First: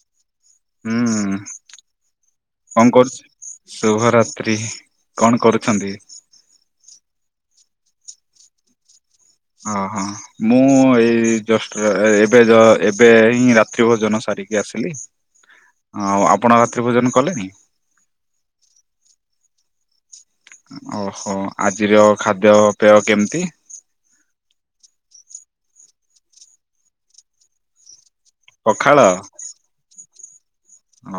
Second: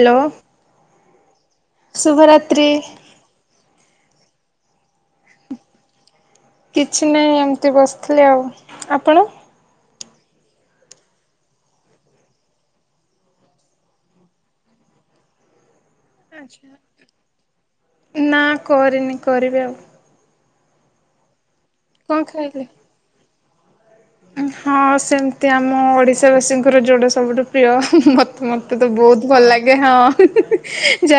Hello. ହୁଁ ଶୁଭରାତ୍ରି କଣ କରୁଛି ଶୁଭର ସ୍ତ୍ରୀ କଣ କରୁଛନ୍ତି? କିଛି ନାହିଁ ଏମିତି ବସିଥିଲି ଆଉ ଆପଣ? ଓହୋ ମୁଁ ଏଇ ଯଷ୍ଟ ଏବେ ଯ ଏବେ ହିଁ ରାତ୍ରି ଭୋଜନ ସାର ଟିକେ ଆସିଲି। ଆଉ ଆପଣ ରାତ୍ରି ଭୋଜନ କଲେଣି? ଆଛା ନା କରିନି କରିବି ଆଉ। ଓହୋ ଆଜିର କଣ ଖାଇଲେ? ଖାଦ୍ୟପେୟ କେମିତି? ହଁ ସେମିତି ଆମ ଓଡିଶା ବାସୀଙ୍କର ଯୋଉଟା ସବୁଠୁ ପ୍ରିୟ ହୁଁ ହୁଁ। ମତେ ତ ପଖାଳ ବହୁତ ଭଲ ଲାଗେ ହଁ ହୁଁ ହୁଁ।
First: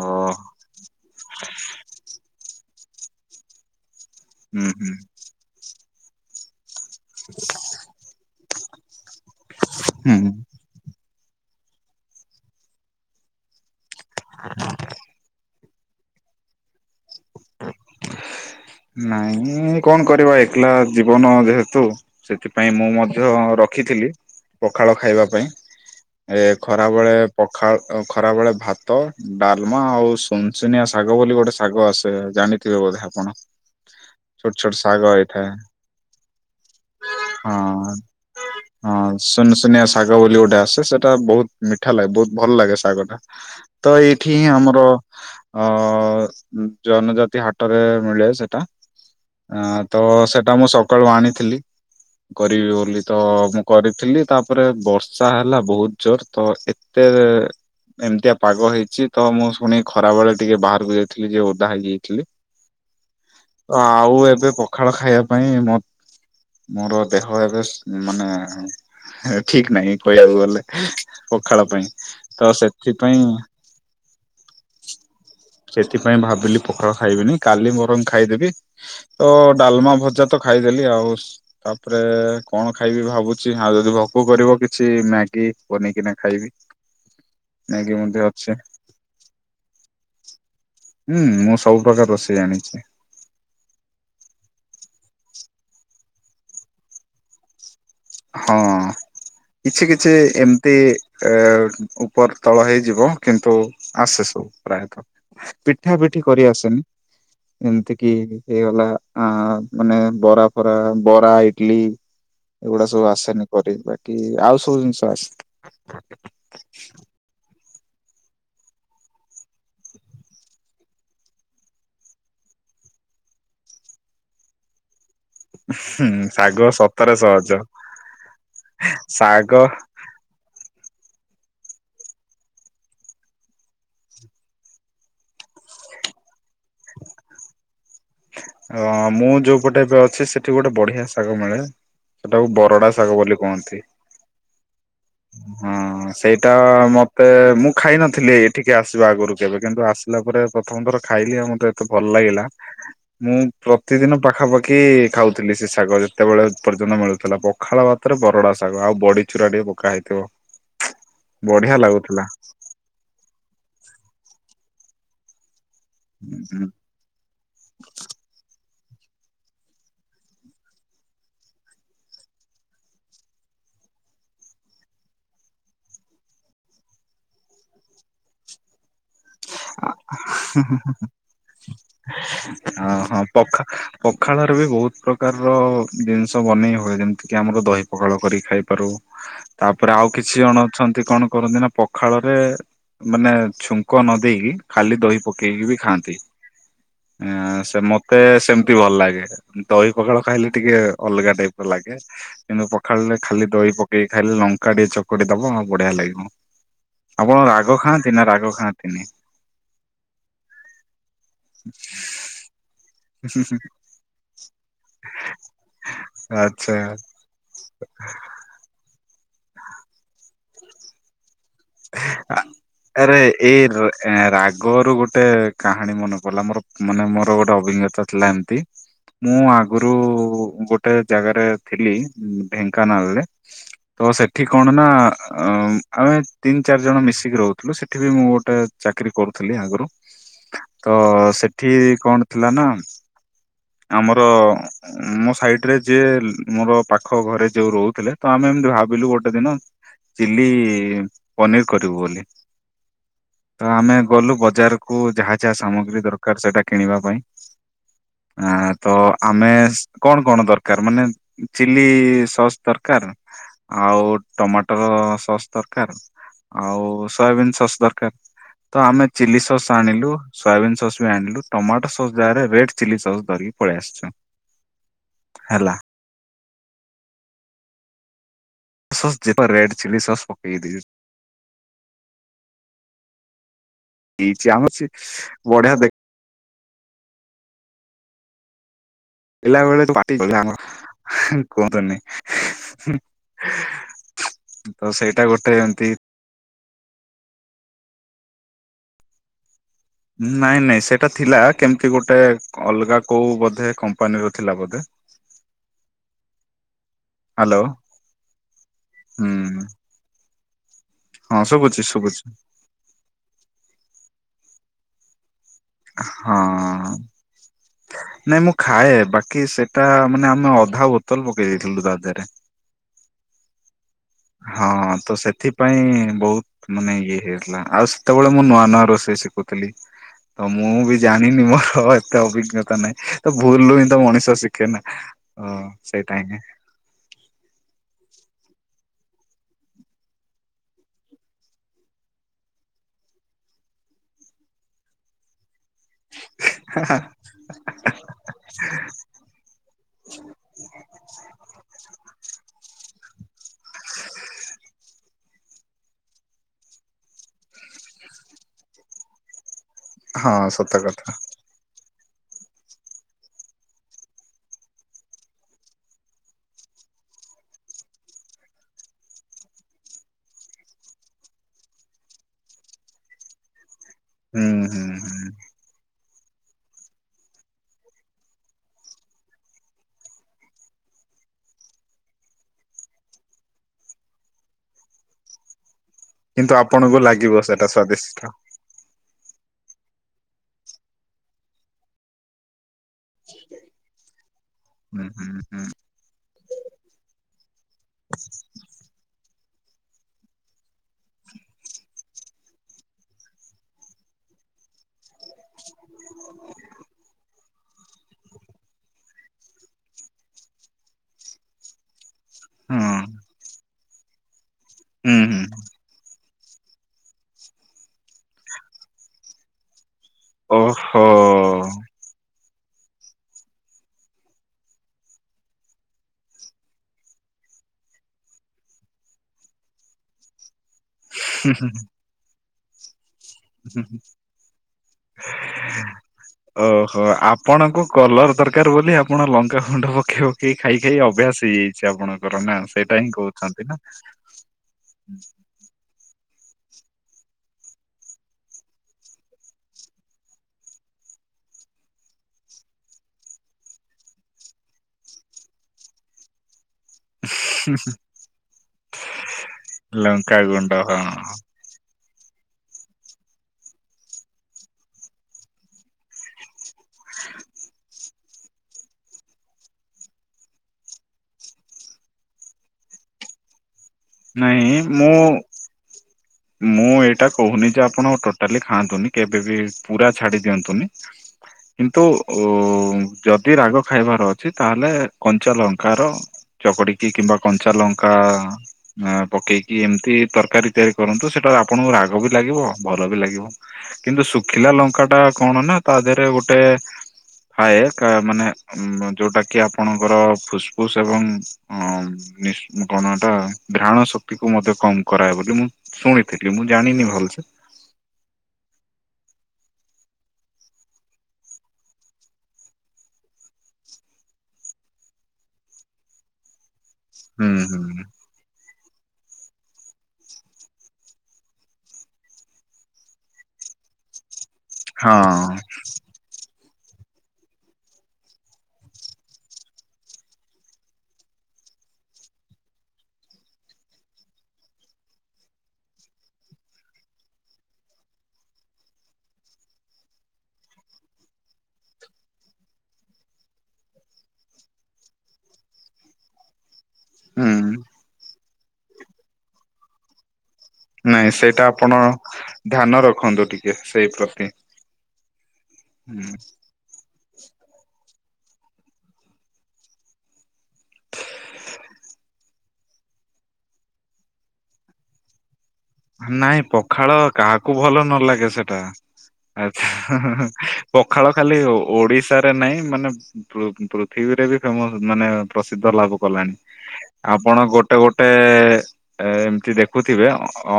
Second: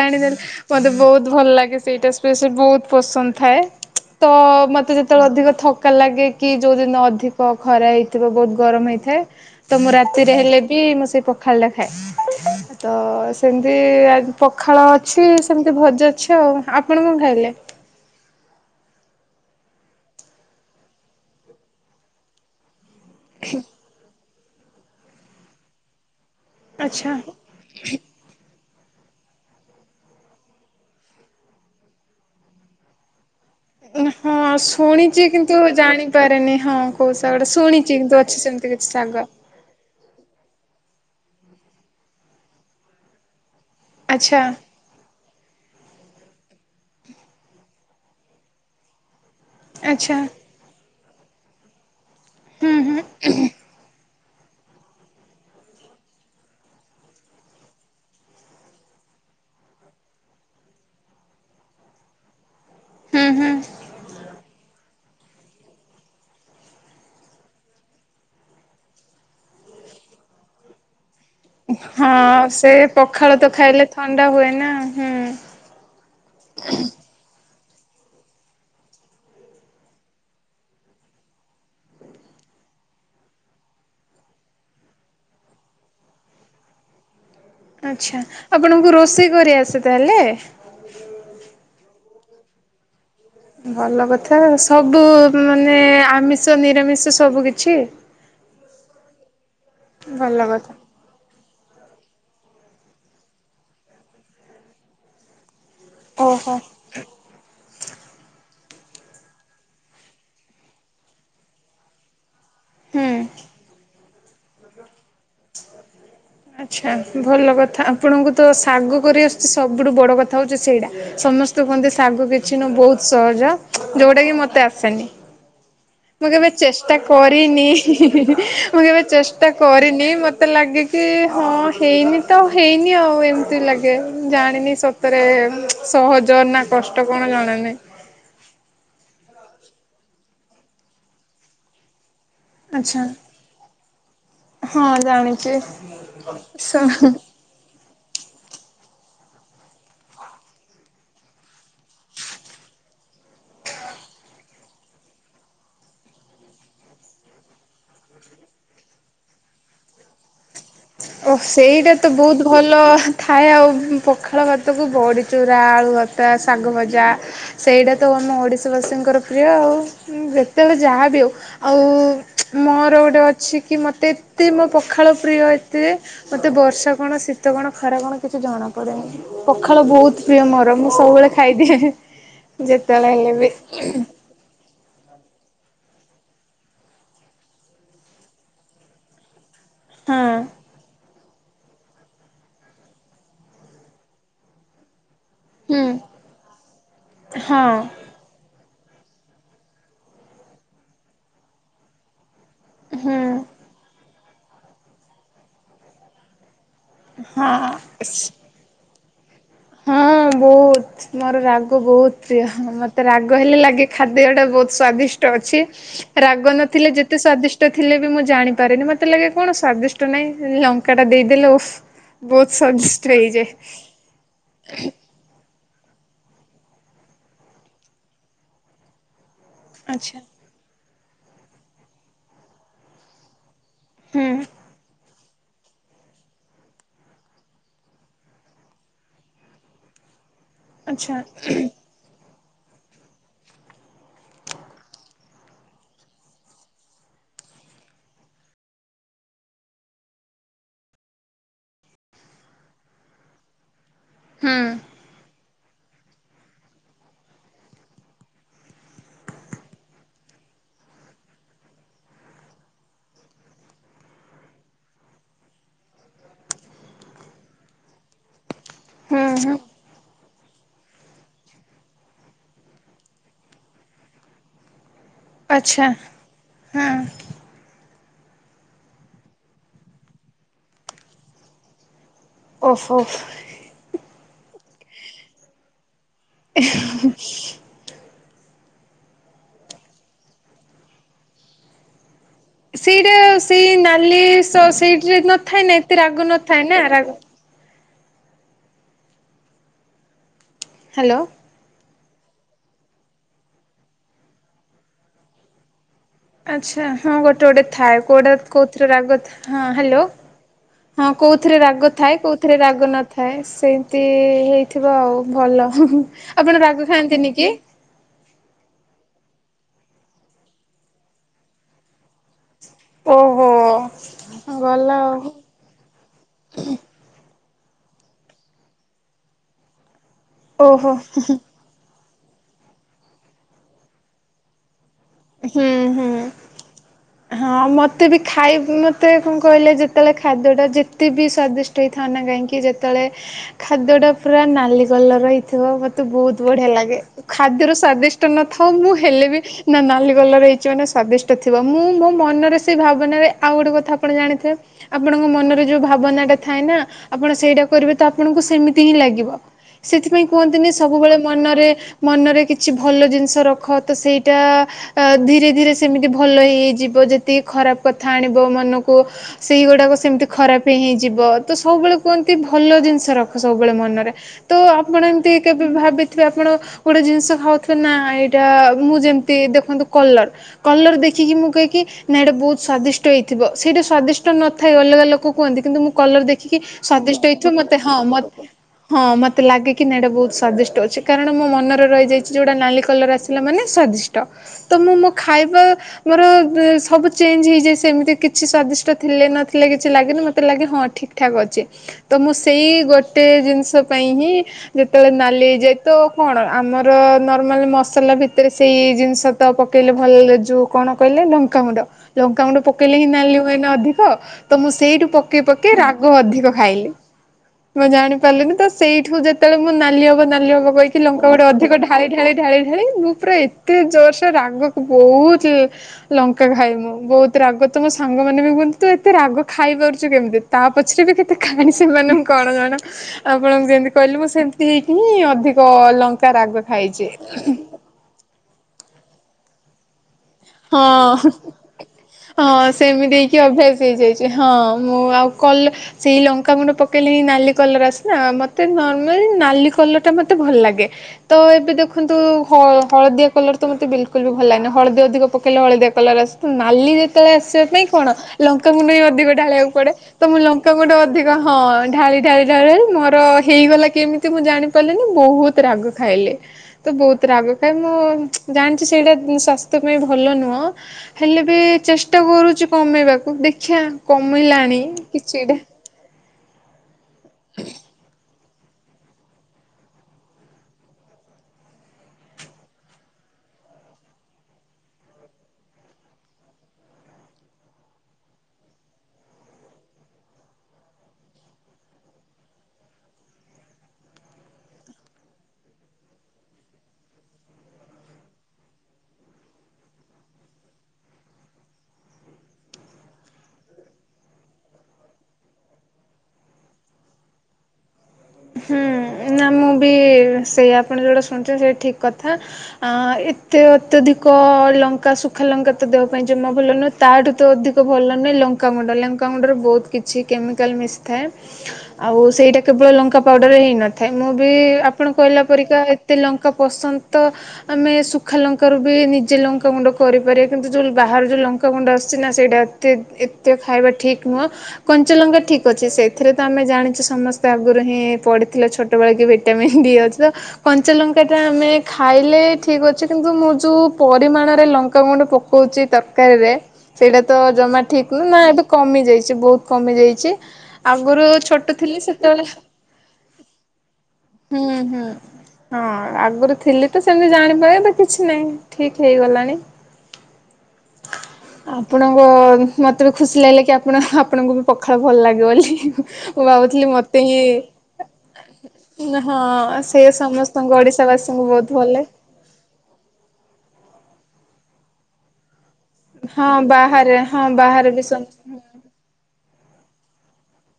ଓ ମତେ ବହୁତ ଭଲ ଲାଗେ ସେଇଟା ସ୍ପେଶି ବହୁତ ପସନ୍ଦ ଥାଏ। ତ ହୁଁ ମତେ ହୁଁ ଯେତେବେଳେ ଅଧିକ ଥକା ଲାଗେ କି ଯୋଉଦିନ ଅଧିକ ଖରା ହେଇଥିବ ବହୁତ ଗରମ ହେଇଥାଏ ତ ମୁଁ ହୁଁ। ରାତିରେ ହେଲେ ବି ମୁଁ ସେଇ ପ ପଖାଳ ରେଖାଏ ତ ସେମିତି ଆଜି ପଖାଳ ଅଛି ସେମିତି ଭଜା ଅଛି ଆଉ ଆପଣ କଣ ଖାଇଲେ? ନାଇଁ କଣ କରିବା ଏକଲା ଜୀବନ ଯେହେତୁ ସେଥିପାଇଁ ମୁଁ ମ ମଧ୍ୟ ରଖିଥିଲି ପଖାଳ ଖାଇବା ପାଇଁ। ଏ ଆଚ୍ଛା। ଖରାବେେଳେ ପଖାଳ ଖରାବେଳେ ଭାତ ତ ଡାଲମା ଆଉ ସୁନସୁନିଆ ଶାଗ ବୋଲି ଗୋଟେ ଶାଗ ଆସେ ଜାଣିଥିବେ ବୋଧେ ଆପଣ? ହଁ ଛୋଟ ଛୋଟ ଶାଗ ଶୁଣିଛି ହେଇଥାଏ କିନ୍ତୁ ଜାଣିପାରେନି ହଁ କୋଉ ସାଗଟା ହଁ ଶୁଣିଛି କିନ୍ତୁ ଅଛି ସେମିତି। କିଛି ହଁ ଶାଗ। ସୁନସୁୁନିଆ ଶାଗ ବୋଲି ଗୋଟେ ଆସେ ସେଟା ବହୁତ ମିଠା ଲାଗେ ବହୁତ ଭଲ ଲାଗେ ଶାଗଟା। ତ ଏଇଠି ଆଚ୍ଛା ହିଁ ଆମର ଅ ଜନଜାତି ହାଟ [inaudible] ମିଳେ ସେଟା ତ ଆଚ୍ଛା ସେଟା ମୁଁ ସକାଳୁ ଆଣିଥିଲି। କରିବି ହୁଁ ବୋଲି ହୁଁ ତ ମୁଁ କରିଥିଲି [inaudible] ତାପରେ ବର୍ଷା ହେଲା ବହୁତ ଜୋର ତ ଏତେ ଏମିତିଆ ପାଗ ହେଇଛି ତ ମୁଁ ଶୁଣି ଖରା ବେଳେ ଟିକେ ବାହାରକୁ ଯାଇଥିଲି ଯେ ଓଦା ହେଇଯାଇଥିଲି। ହୁଁ ହୁଁ। ତ ଆଉ ଏବେ ପଖାଳ ଖାଇବା ପାଇଁ ମ [inaudible] ମୋର ଦେହ ଏବେ ମାନେ ଠିକ ନାହିଁ କହିବାକୁ ଗଲେ। ପଖାଳ ପାଇଁ। ହଁ ତ ସେ ସେଥିପାଇଁ ପଖାଳ ତ ଖାଇଲେ ଥଣ୍ଡା ହୁଏ ନା ହୁଁ। ସେଥିପାଇଁ ଭାବିଲି ପଖଳ ଖାଇବିନି। କାଲି ମରଙ୍ଗ ଖାଇଦେବି ତ ଡାଲମା ଭଜା ତ ଖାଇଦେଲି ଆଉ ତାପରେ କଣ ଖାଇବି ଭାବୁଛି ଆଉ ଯଦି ଭୋକ କରିବ କିଛି ମ୍ୟାଗି ବନେଇକିନା ଖାଇବି। ହ [unintelligible] ଆଛା ଆପଣଙ୍କୁ ରୋଷେଇ କରି ଆସେ ତାହେଲେ? ହୁଁ ମୁଁ ସବୁପ୍ରକାର ରୋଷେଇ ଜାଣିଚି। ଭଲ କଥା ସବୁ ମାନେ ଆମିଷ ନିରାମିଷ ସବୁ କିଛି ହଁ କିଛି କିଛି ଭଲ କଥା ଏମିତି ଏ ଉପର ତଳ ହେଇଯିବ କିନ୍ତୁ ଆସେ ସବୁ ପ୍ରାୟତଃ। ପିଠା ପିଠି ଓହୋ କରିଆସେନି ଯେମିତି କିି ହେଇଗଲା ଆ ମାନେ ବରା ଫରା ବରା ଇଟଲି ଏଗୁଡା ସବୁ ହୁଁ। ଆସେନି କରି ବାକି ଆଉ ସବୁ ଜିନିଷ ଆସେ ଆଛା ଭଲ କ ଆପଣଙ୍କୁ ତ ଶାଗ କରିଆସୁଛି ସବୁଠୁ ବଡ କଥା ହଉଚ ସେଇଟା ସମସ୍ତେ କୁହନ୍ତି ଶାଗ କିଛି ନୁ ବହୁତ ସହଜ ଯୋଉଟା କି ମତେ ଆସେନି। ହୁଁ ମୁଁ କେବେ ଶାଗ ଚେଷ୍ଟା ସତରେ ସହଜ କରିନି ହିଁ ହିଁ ହିଁ ହିଁ ମୁଁ କେବେ ଚେଷ୍ଟା ଶାଗ କରିନି ମତେ ଲାଗେ କି [unintelligible] ହଁ ହେଇନି ତ ହେଇନି ଆଉ। ଏମିତି ଲାଗେ ଜାଣିନି ସତରେ ସହଜ ନା ନା କଷ୍ଟ କଣ ଜଣାନାହିଁ। ଅ ମୁଁ ଯୋଉ ପଟେ ଏବେ ଅଛି। ସେଠି ଗୋଟେ ବଢିଆ ଶାଗ ମିଳେ ସେଟାକୁ ବରଡା ଆଚ୍ଛା ଶାଗ ବୋଲି କୁହନ୍ତି। ହଁ ଜାଣିଛି। ହଁ ସେଇଟା ମତେ ମୁଁ ଖାଇନଥିଲି ଏଠିକି ଆସିବା ଆଗରୁକୁ କେବେ କିନ୍ତୁ ଆସିଲା ପରେ ପ୍ରଥମ ଥର ଖାଇଲି ଆଉ ମତେ ଏତେ ଭଲ ଲାଗିଲା ମୁଁ ପ୍ରତିଦିନ ପାଖ ପାଖାପାଖି ଖାଉଥିଲି ସେ ଶାଗ ଯେତେବେଳେ ପର୍ଯ୍ୟନ୍ତ ମିଳୁଥିଲା ପଖାଳ ଭାତରେ ବରଡ଼ା ଶାଗ ଆଉ ବଡ଼ି ଚୁରାଟିକେ ପକା ହେଇଥିବ ଓ ସେଇଟା ତ ଲାଗୁଥିଲା ବହୁତ ଭଲ ଥାଏ ଆଉ ପଖାଳ ଭାତକୁ ବଢିଚୁରା ଆଳୁ ଶାଗ ଭଜା ସେଇଟା ତ ଆମ ଓଡ଼ି ବାସୀଙ୍କର ପ୍ରିୟ ଆଉ ଯେତେବେଳେ ଯାହାବ ଆଉ ଆଉ ମୋର ଗୋଟେ ଅଛି କି ମୋତେ ଏତେ ମୋ ପଖାଳ ପ୍ରିୟ ତେ ମତେ ବର୍ଷା କଣ ଶୀତ କଣ ଖରା କଣ କିଛି ଜଣା ପଡ଼େନି ପଖାଳ ବୋହୁତ ଉଁ ହୁଁ ହୁଁ ଯେତେବେଳେ ହୁଁ ହେଲେ ବି ପଖା ପଖାଳ ର ବି ବୋହୁତ ପ୍ରକାର ଜିନିଷ ବନେଇ ହୁଏ ଯେମିତି କି ଆମର ଦହି ପଖାଳ କରି ଖାଇପାରୁ। ତାପରେ ଆଉ କିଛି ହଁ ଜଣ ଅଛନ୍ତି କଣ କରନ୍ତିିନା ପଖାଳରେ ମାନେ ଛୁଙ୍କ ନ ଦେଇେଇକି ଖାଲି ଦହି ପକେଇକି ବି ହୁଁ ଖାଆନ୍ତି ହଁ ସେ ମତେ ସେମ ଭଲ ଲାଗେ ଦହି ପଖଳ ଖାଇଲେ ଟିକେ ଅଲଗା ଟାଇପ ର ଲାଗେ କିନ୍ତୁ ହୁଁ ପଖାଳିଲେ ଖାଲି ଦହି ପକେଇକି ଖାଇଲେ ଲଙ୍କା ଟିକେ ଚକୁଟି ଦବା ଆଉ ବଢିଆ ଲାଗିବ ଆପଣ ରାଗ ଖାଁନ୍ତି ନା ହଁ ରାଗ ଖାନ୍ତିନି? ହଁ ବହୁତ ମୋର ରାଗ ବହୁତ ପ୍ରିୟ ମୋତେ ରାଗ ହେଲେ ଲାଗେ ଖାଦ୍ୟଟା ବହୁତ ସ୍ଵାଦିଷ୍ଟ ଅଛି ରାଗ ଆଚ୍ଛା ନଥିଲେ ଯେତେ ସ୍ଵାଦିଷ୍ଟ ଥିଲେ ବି ମୁଁ ଜାଣିପାରେନି ମତେ ଲାଗେ କଣ ସ୍ଵାଦିଷ୍ଟ ନାଇଁ ଲଙ୍କା ଟା ଦେଇଦେଲେ ଓଃ ଆ ଆରେ ଏଇ ରା ରା ଗୋରୁ ଗୋଟେ କାହାଣୀ ମନେକଲା ମୋର ମାନେ ମୋର ଗୋଟେ ଅଭିଜ୍ଞତା ଥିଲା ଏମିତି ମୁଁ ଆଗରୁ ଆଚ୍ଛା ଗୋଟେ ଜାଗାରେ ଥିଲି ଢେଙ୍କାନାଳ ରେ ତ ହୁଁ ସେଠି କଣ ନା ଅ ଆମେ ତିନି ଚାରି ଜଣ ମିଶିକି ରହୁଥିଲୁ। ସେଠି ବି ମୁଁ ଗୋଟେ ଚାକିରୀ କରୁଥିଲି ଆଗରୁ ତ ଆଚ୍ଛା ସେଠି କଣ ଥିଲା ନା ଆମର ମୋ ସାଇଡରେ ଯିଏ ମୋର ପାଖ ଘରେ ଯୋଉ ରହୁଥିଲେ ତ ଆମେ ଏମତି ଭାବିଲୁ ଗୋଟେ ଦିନ ଚିଲ୍ଲି ପନିର କରିବୁ ବୋଲି ତ ଆମେ ଗଲୁ ହୁଁ ବଜାରକୁ ଯାହା ଯାହା ସାମଗ୍ରୀ ଦରକାର ସେଇଟା କିଣିବା ପାଇଁ। ଆ ତ ଆମେ କଣ କଣ ଦରକାର ମାନେ ଚିଲି ସସ୍ ଦରକାର। କାର ଆଉ ଟମାଟର ସସ୍ ଦରକାର। ଆଉ ସୋୟାବିିନ ସସ୍ ଦରକାର ତ ଆମେ ହୁଁ ଚିଲି ହୁଁ ସସ୍ ଆଣିଲୁ। ସୋୟାବିନ୍ ସସ୍ ବି ଆଣିଲୁ ଟମାଟୋ ସସ୍ ଯାଗାରେ ରେଡ୍ ଚିଲ୍ ସସ୍ ଧରିକି ପଳେଇ ଆସିୁଛୁ। ଆଚ୍ଛା ହଁ। ସସ୍ ଯେପା ରେଡ ଚିଲ୍ଲି ସସ୍ ପକେଇ ଦେଇ ଓଃ ପୋ। ଦେଇଛି ଆମର ସେ ବଢିଆ ଦେଖ [inaudible] ଖାଇ ଲା ବେଳେ ପାଟି [unintelligible] ଯୋଉ ଆମର କୁହନ୍ତୁନି। ସେଇଟା ସେଇ ନାଲି ସସ୍ ତ ସେଇଥୀ ରେ ସେଇଟା ଗୋଟେ ନଥାଏ ନା ଏମତି ଏତେ ରାଗ ନଥାଏ ନା ରାଗ ନାଇଁ ନାଇଁ ସେଇଟା ହ୍ୟାଲୋ ଥିଲା କେମିତି ଗୋଟେ ଅଲଗା କୋଉ ବୋଧେ କମ୍ପାନୀର ଥିଲା ବୋଧେ। ଆଛା ହଁ ଗୋଟେ ଗୋଟେ ହ୍ୟାଲୋ ଥାଏ କୋଉଟା କୋଉଥିରେ ରାଗ ହଁ ହୁଁ ହ୍ୟାଲୋ। ହଁ କୋଉଥିରେ ଶୁଭୁଛି ରାଗ ଥାଏ ଶୁଭୁଛି କୋଉଥିରେ ରାଗ ନଥାଏ ସେମିତି ହେଇଥିବ ଆଉ। ଭଲ ହୁଁ -ହୁଁ ଆପଣ ରାଗ ହଁ ଖାଆନ୍ତିନି କି? କି ସେଟା ମାନେ ଆମେ ଅଧା ବୋତଲ ପକେଇ ଦେଇଥିଲୁ ତା ଧେରେ। ଓହୋ। ହଁ ଭଲ ତ ଆଉ। ସେଥିପାଇଁ ବହୁତ ମାନେ ଇଏ ହେଇ ଯାଇଥିଲା। ଆଉ ସେତେବେଳେ ମୁଁ ନୂଆ ନୂଆ ରୋଷେଇ ଶିଖୁଥିଲି ତ ମୁଁ ଓହୋ। ବି ଜାଣିନି ମୋର ଏ ଏତେ ଅଭିଜ୍ଞତା ନାହିଁ ତ ଭୁଲରୁ ହିଁ ତ ମଣିଷ ଶିଖେ ନା। ହଁ ହୁଁ ସେଇଟା ହୁଁ ହିଁ ହଁ ମତ ମତେ ବି ଖାଇବି ମୋତେ କଁ କହିଲେ ଯେତେବେଳେ ଖାଦ୍ୟଟା ଯେତେ ବି ସ୍ଵାଦିଷ୍ଟ ହେଇଥାନ୍ ନା କାହିଁକି ଯେତେବେଳେ। ଖାଦ୍ୟ ଟା ପୁରା ନାଲି କଲର ହେଇ ଥିବ ମତେ ବହୁତ ବଢିଆ ଲାଗେ ଖାଦ୍ୟର ସ୍ଵାଦିଷ୍ଟ ନଥାଉ ମୁଁ ହେଲେ ବି ନା ନା ଲି କଲର ହେଇଛି ମାନେ ସଦିଷ୍ଟ ଥିବ ମୁଁ ମୋ ମନ ରେ ସେଇ ଭାବନାରେ ଆଉ ଗୋଟେ କଥା ଆପଣ ଜାଣିଥିବେ ଆପଣଙ୍କ ମନ ରେ ଯୋଉ ଭାବନା ଟା ଥାଏ ନା ଆପଣ ସେଇଟା କରିବେ ତ ଆପଣଙ୍କୁ ସେମିତି ହିଁ ଲାଗିବ। ସେଥିପାଇଁ ହଁ କୁହନ୍ତିନି ସତ କଥା ସବୁବେଳେ ମନରେ। ମନରେ କିଛି ଭଲ ଜିନିଷ ରଖ ତ ସେଇଟା। ଧୀରେ ଧୀରେ ସେମିତି ଭଲ ହେଇ ହେଇ ଯିବ ଯେତିକି ଖରାପ କଥା ଆଣିବ ମନକୁ ସେଇ ଗୁଡ଼ାକ। ସେମିତି ଖରାପ ହେଇଯିବ ତ ସବୁବେଳେ କୁହନ୍ତି ଭଲ ଜିନିଷ ରଖ ସବୁ ବେଳେ ମନରେ ହୁଁ ତ ହୁଁ ଆପଣ ହୁଁ ଏମତି କେବେ ଭାବି ଥିବେ ଆପଣ ଗୋଟେ ଜିନିଷ ଖାଉଥିବେ ନା ଏଇଟା ମୁଁ ଯେମତି ଦେଖନ୍ତୁ। କଲର କଲର ଦେଖିକି ମୁଁ କହେ କି ନା ଏଇଟା ବହୁତ ସ୍ଵାଦିଷ୍ଟ ହେଇଥିବ ସେଇଟା ସ୍ଵାଦିଷ୍ଟ ନଥାଏ ଅଲ ଅଲଗା ଲୋକ କୁହନ୍ତି କିନ୍ତୁ ମୁଁ କଲର କିନ୍ତୁ ଦେଖିକି ଆପଣଙ୍କୁ ସ୍ଵାଦଷ୍ଟ ଲାଗିବ ହେଇଥିବ ସେଟା ମତେ -ହଁ ସ୍ଵାଦିଷ୍ଟ -ମତ -ହଁ -ମତ। ତେ ଲାଗେକି ନାଁ ଏଟା ବହୁତ ସ୍ଵାଦିଷ୍ଟ ଅଛି କାରଣ ମୋ ମନରେ ରହିଯାଇଛି ଯୋଉଟା ନାଲି କଲର ଆସିଲା ମାନେ ସ୍ଵାଦିଷ୍ଟ। ତ ମୁଁ ମୁଁ ହୁଁ ମୋ ହୁଁ ଖାଇବା ହୁଁ ମୋର। ସବୁ ଚେଞ୍ଜ ହେଇଯାଏ ସେମିତି କିଛି ସ୍ଵାଦିଷ୍ଟ ଥିଲେ ନଥିଲେ କିଛି ଲାଗେନି ମୋତେ ଲାଗେ ହଁ ଠିକ୍ ଠାକ୍ ଅଛି। ତ ମୁଁ ସେଇ ଗୋଟେ ଜିନିଷ ପାଇଁ ହିଁ ଯେତେବେଳେ ନାଲି ହେଇ ଯାଏ ତ କଣ। ଆମର ନର୍ମାଲି ମସଲା ଭିତରେ ସେଇ ଜିନିଷ। ତ ପକେଇଲେ ଭଲ ଲେ ଯୋଉ କଣ କହିଲେ ଲଙ୍କା ଗୁଣ୍ଡ ଲଙ୍କା ଗୁଣ୍ଡ ହୁଁ ପକେଇଲେ ହିଁ ନାଲି ହୁଏ। ମେନ ଅଧିକ ତ ମୁଁ ସେଇଠୁ ହୁଁ ପକେଇ ହୁଁ ପକେଇ ରାଗ ଅଧିକ ଖାଇଲି। ମୁଁ ଜାଣି ପାରିଲିନି ତ ସେଇଠୁ ଯେତେବେଳେ ମୁଁ ନାଲି ହବ ନାଲି ହବ କହିକି ଲଙ୍କା ଗୁଡା ଅଧିକ ଓହୋ ଢାଳି ଢାଳି। ଢାଳି ଢାଳି ମୁଁ ପୁରା ଏତେ ଜୋରସେ। ରାଗକୁ ବହୁତ ଲଙ୍କା ଖାଏ ମୁଁ ବହୁତ ରାଗ ତ ମୋ ସାଙ୍ଗ ମାନେ ବି କୁହନ୍ତି ତୁ ଏତେ ରାଗ। ‌ଖାଇପାରୁଛୁ କେମିତି ତା ପଛରେ ବି କେତେ କାହାଣୀ ସେମାନଙ୍କୁ କଣ ଜଣା। ଆପଣଙ୍କୁ ଯେମିତି କହିଲି ମୁଁ ସେମତି ହେଇକି ହିଁ ଅଧିକ ଲଙ୍କା ରାଗ ଓହୋ ଖାଇଛି। ଆପଣଙ୍କୁ କଲର ଦରକାର ବୋଲି ଆପଣ ଲଙ୍କା ଗୁଣ୍ଡ ପକେଇବ। ହଁ ନା ହଁ ସେଇଟା ହିଁ ସେମିତି ହେଇକି କହୁଛନ୍ତି ନା। ଅଭ୍ୟାସ ହେଇଯାଇଛି ହଁ ମୁଁ ଆଉ କଲେ ସେଇ ଲଙ୍କାମୁଣ୍ଡ ପକେଇଲେ ହିଁ ନାଲି କଲର୍ ଆସେନା ମୋତେ ନର୍ମାଲି ନାଲି କଲର୍ଟା ମୋତେ ଭଲ ଲାଗେ। ତ ଏବେ ଦେଖନ୍ତୁ ହଳଦିଆ କଲର ତ ମତେ ବିଲକୁଲ ବି ଭଲ ଲାଗେନା ହଳଦିଆ ଅଧିକ ପକେଇ ତେଲ ହଳଦିଆ କଳର ଆସିବ ନା କାଲି ଯେତେବେଳେ ଆସିବା ପାଇଁ କଣ ଲଙ୍କା ଗୁଣ୍ଡ ବି ଅଧିକ ଢାଳିବାକୁ ପଡେ ତ ମୁଁ ଲଙ୍କାଗୁଣ୍ଡ ଲଙ୍କା ହଁ ଗୁଣ୍ଡ ଅଧିକ ହଁ ହଁ ଢାଳି ଢାଳି ଢାଳି ମୋର ହେଇଗଲା କେମିତି ମୁଁ ଜାଣି ପାରିଲିନି ବହୁତ ରାଗ ଖାଇଲେ। ତ ବହୁତ ରାଗ ଖାଏ ମୁଁ ଜାଣିଛି ସେଇଟା ସ୍ୱାସ୍ଥ୍ୟ ପାଇଁ ଭଲ ନୁହଁ ହେଲେ ବି ଚେଷ୍ଟା କରୁଛି କମେଇବାକୁ ଦେଖିଆ ନାଇଁ କାମିଲାଣି ମୁଁ କିଛିଟା। ମୁଁ ଏଇଟା କହୁନି ଯେ ଆପଣଟ ଡାଲି ଖାଆନ୍ତୁନି କେବେ ବି ପୁରା ଛାଡି ଦିଅନ୍ତୁନି କିନ୍ତୁ ଉ ଯଦି ରାଗ ଖାଇବାର ଅଛି ତାହେଲେ କଞ୍ଚାଲଙ୍କାର ଚକଟିକି କିମ୍ବା କଞ୍ଚା ଲଙ୍କା ହଁ ପକେଇକି ଏମିତି ତରକାରୀ ତିଆରି କରନ୍ତୁ ସେଟା ଆପଣଙ୍କୁ ରାଗ ବି ଲାଗିବ ଭଲ ବି ଲାଗିବ। କିନ୍ତୁ ଶୁଖିଲା ଲଙ୍କା ଟା କଣ ନାଁ ତା ଦେହରେ ଗୋଟେ ଖାଏ ମାନେ ଯୋଉଟା କି ଆପଣଙ୍କର ଫୁସ୍ ଫୁସ୍ ଏବଂ ନୁ ନୀଶୀ କଣଟା ଘ୍ରାଣ ଶକ୍ତି କୁ ମଧ୍ୟ କମ କରାଏ ବୋଲି ମୁଁ ଶୁଣିଥିଲି ମୁଁ ଜାଣିନି ଭଲସେ। ହୁଁ ନା ମୁଁ ବି ସେୟା ଆପଣ ଯୋଉଟା ଶୁଣୁଛନ୍ତି ସେଇଟା ଠିକ କଥା ଆଁ ଏତେ ଅତ୍ୟଧିକ ଲଙ୍କା ଶୁଖା ଲଙ୍କା ତ ଦେହ ପାଇଁ ଜମା ଭଲ ନୁହେଁ। ତାଠୁ ହୁଁ ତ ଅଧିକ ହୁଁ ଭଲ ନୁହେଁ ଲଙ୍କା ଟା ଲଙ୍କାଗୁଣ୍ଡ ଲଙ୍କାଗୁଣ୍ଡରେ ବହୁତ କିଛି କେମିକାଲ ମିଶି ଥାଏ ଆଉ ସେଇଟା କେବଳ ଲଙ୍କା ପ ପାଉଡ଼ର ହେଇନଥାଏ ମୁଁ ବି ଆପଣ ହଁ କହିଲା ପରିକା ଏତେ ଲଙ୍କାପ ପସନ୍ଦ ତ ଆମେ ଶୁଖା ଲଙ୍କାରୁ ବି ନିଜେ ଲଙ୍କା ଗୁଣ୍ଡ କରିପାରିବା କିନ୍ତୁ ଯୋଉ ବାହାରୁ ଯୋଉ ଲ ଲଙ୍କାଗୁଣ୍ଡ ଆସଛି ନା ସେଟା ଏତେ ଏତେ ଖାଇବା ଠିକ ନୁହଁ କଞ୍ଚା ଲଙ୍କା ଠିକ ଅଛି ସେଥିରେ ତଆମେ ଆମେ ଜାଣିଛୁ ସମସ୍ତେ ଆଗରୁ ହିଁଇ ପଡିଥିଲା ଛୋଟବେଲେ କି ଭିଟାମନ୍ ଡି ଅଛି ତ କଞ୍ଚା ଲଙ୍କା ଟା ଆମେ ଖାଇଲେ ଠିକ ଅଛୁ କିନ୍ତୁ କିନ୍ତୁ ମୁଁ ଯୋଉ ପରିମାଣରେ ଲଙ୍କାଗୁଣ୍ଡ ପକଉଛି ତରକାରୀରେ ସେଇଟା ତ ହୁଁ ଜମା ଠିକ ନୁ ନା ଏବେ କମି ଯାଇଛି ବହୁତ କମି ଯାଇଛି। ଆଗରୁ ନାଇଁ ସେଇଟା ଛୋଟ ଆପଣ ଥିଲି ସେତେବେଳେ ଧ୍ୟାନ ରଖନ୍ତୁ ଟିକେ ସେଇ ପ୍ରତି। ହୁଁ ହୁଁ। ହଁ ହୁଁ ଆଗରୁ ଥିଲି ତ ସେମିତି ଜାଣିପାରିବି କିଛି ନେହିଁ ଠିକ ହେଇଗଲାଣି। [unintelligible] ଆପଣଙ୍କ ମତେ ବି ଖୁସି ଲାଗିଲେ କି, ଆପଣ ଆପଣଙ୍କୁ ବି ପଖାଳ ଭଲ ଲାଗେ ବୋଲି। ମୁଁ ନାଇଁ ଭାବୁଥିଲି, ପଖାଳ ମତେ ହିଁ କାହାକୁ ଭଲ ନ ଲାଗେ ସେଟା ହଁ ସେ ଆଛା। ସମସ୍ତଙ୍କୁ ପଖାଳ ଓଡିଶାବାସୀଙ୍କୁ ଖାଲି ବହୁତ ଭଲ ଲାଗେ। ଓଡିଶାରେ ନାଇଁ। ମାନେ ପୃଥିବୀରେ ବି ଫେମସ। ମାନେ ପ୍ରସିଦ୍ଧ ଲାଭ କଲାଣି। ହଁ ବାହାରେ ହଁ ଆପଣ ବାହାରେ ଗୋଟେ ବି ଗୋଟେ ସମସ୍ତ ଦେଖୁଥିବେ।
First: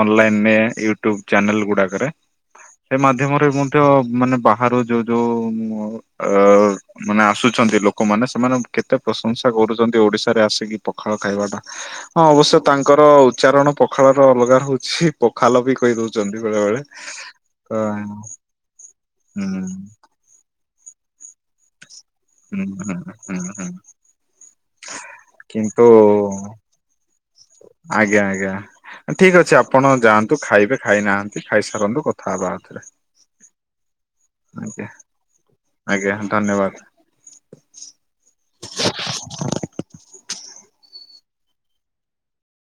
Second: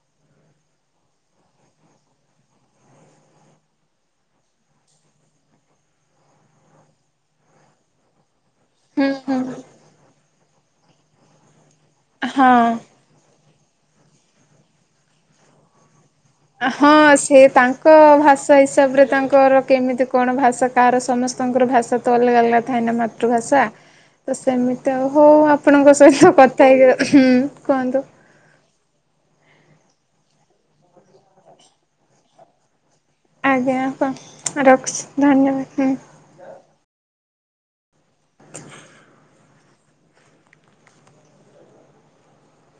ଅନଲାଇନ ୟୁଟ୍ୟୁବ ଚ୍ୟାନେଲ ଗୁଡାକରେ ସେ ମାଧ୍ୟମରେ ମଧ୍ୟ, ମାନେ ବାହାରୁ ଯୋଉ ଯୋଉ ଅ ମାନେ ଆସୁଛି ଅଛନ୍ତି ଲୋକମାନେ। ସେମାନେ କେତେ ହୁଁ ପ୍ରଶଂସା ହୁଁ କରୁଛନ୍ତି। ଓଡିଶାରେ ଆସିକି ପଖାଳ ଖାଇବାଟା। ହଁ। ଅବଶ୍ୟ ହଁ। ତାଙ୍କର ଉଚ୍ଚାରଣ ପଖାଳ ର ଅଲଗା ରହୁଛି ପଖାଲ ବି କହିଦଉଛି ହଁ। ସେ ତାଙ୍କ ଭାଷା ହିସାବରେ, ହୁଁ ତାଙ୍କର କେମିତି କଣ ଭାଷା। କାହାର ସମସ୍ତଙ୍କର ଭାଷା ତ ଅଲଗା ଅଲଗା ହୁଁ ଥାଏ ହୁଁ ନା, ହୁଁ ମାତୃଭାଷା। ହୁଁ ତ ସେମିତି ତ ହଉ। କିନ୍ତୁ ଆପଣଙ୍କ ସହିତ କଥା ହେଇକଁ ଆଜ୍ଞା, ଆଜ୍ଞା। ଠିକ ଅଛି ଆପଣ ଯାଆନ୍ତୁ, ଖାଇବେ ଖାଇନାହାନ୍ତି, ଖାଇସାରନ୍ତୁ, କଥା ହେବା ଆଉଥରେ। ଆଜ୍ଞା। ହପ ଆଜ୍ଞା। ରଖୁଛି। ଧନ୍ୟବାଦ। ଆଜ୍ଞା ହୁଁ। ଧନ୍ୟବାଦ। [inaudible] [inaudible]